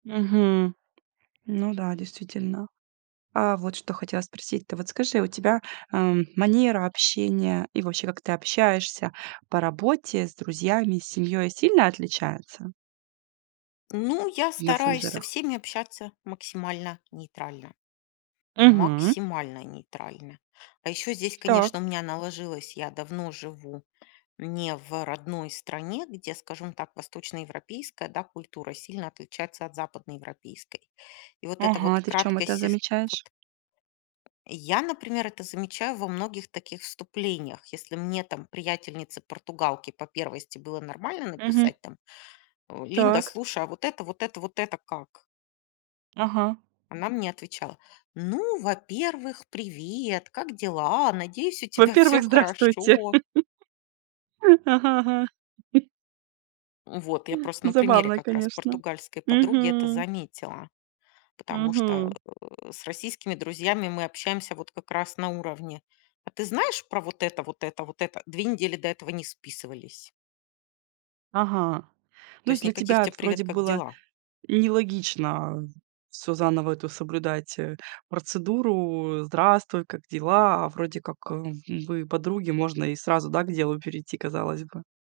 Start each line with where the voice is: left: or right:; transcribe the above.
right: Мгм. Ну да, действительно. А, вот что хотела спросить. Ты вот скажи, у тебя, эм, манера общения и вообще, как ты общаешься по работе, с друзьями, с семьёй сильно отличается?
left: Ну, я
right: В
left: стараюсь со
right: мессенджерах.
left: всеми общаться максимально нейтрально,
right: Мгм.
left: максимально нейтрально. А ещё здесь, конечно,
right: Так.
left: у меня наложилось, я давно живу не в родной стране, где скажем так, восточноевропейская, да, культура сильно отличается от западноевропейской. И вот эта вот
right: Ага, ты в чём
left: краткость
right: это
left: сес вот
right: замечаешь?
left: Я, например, это замечаю во многих таких вступлениях. Если мне там приятельнице-португалке по первости было нормально
right: Мгм.
left: написать там, э: "Линда,
right: Так.
left: слушай, а вот это, вот это, вот это как?"
right: Ага.
left: Она мне отвечала: "Ну, во-первых, привет, как дела? Надеюсь, у тебя всё
right: Во-первых, здравствуйте.
left: хорошо".
right: Ага, ага.
left: Вот. Я просто на примере
right: Забавно,
left: как раз
right: конечно.
left: португальской подруги это
right: Мгм.
left: заметила, потому что,
right: Мгм.
left: э, с российскими друзьями мы общаемся вот как раз на уровне: "А ты знаешь про вот это, вот это, вот это?" 2 недели до этого не списывались.
right: Ага. Ну
left: То
right: есть
left: есть
right: для
left: никаких
right: тебя это
left: тебе:
right: вроде
left: "Привет, как
right: было
left: дела?"
right: нелогично, э, всё заново эту соблюдать, э, процедуру. "Здравствуй, как дела?" А вроде как, хм, вы подруги, можно и сразу, да, к делу перейти, казалось бы.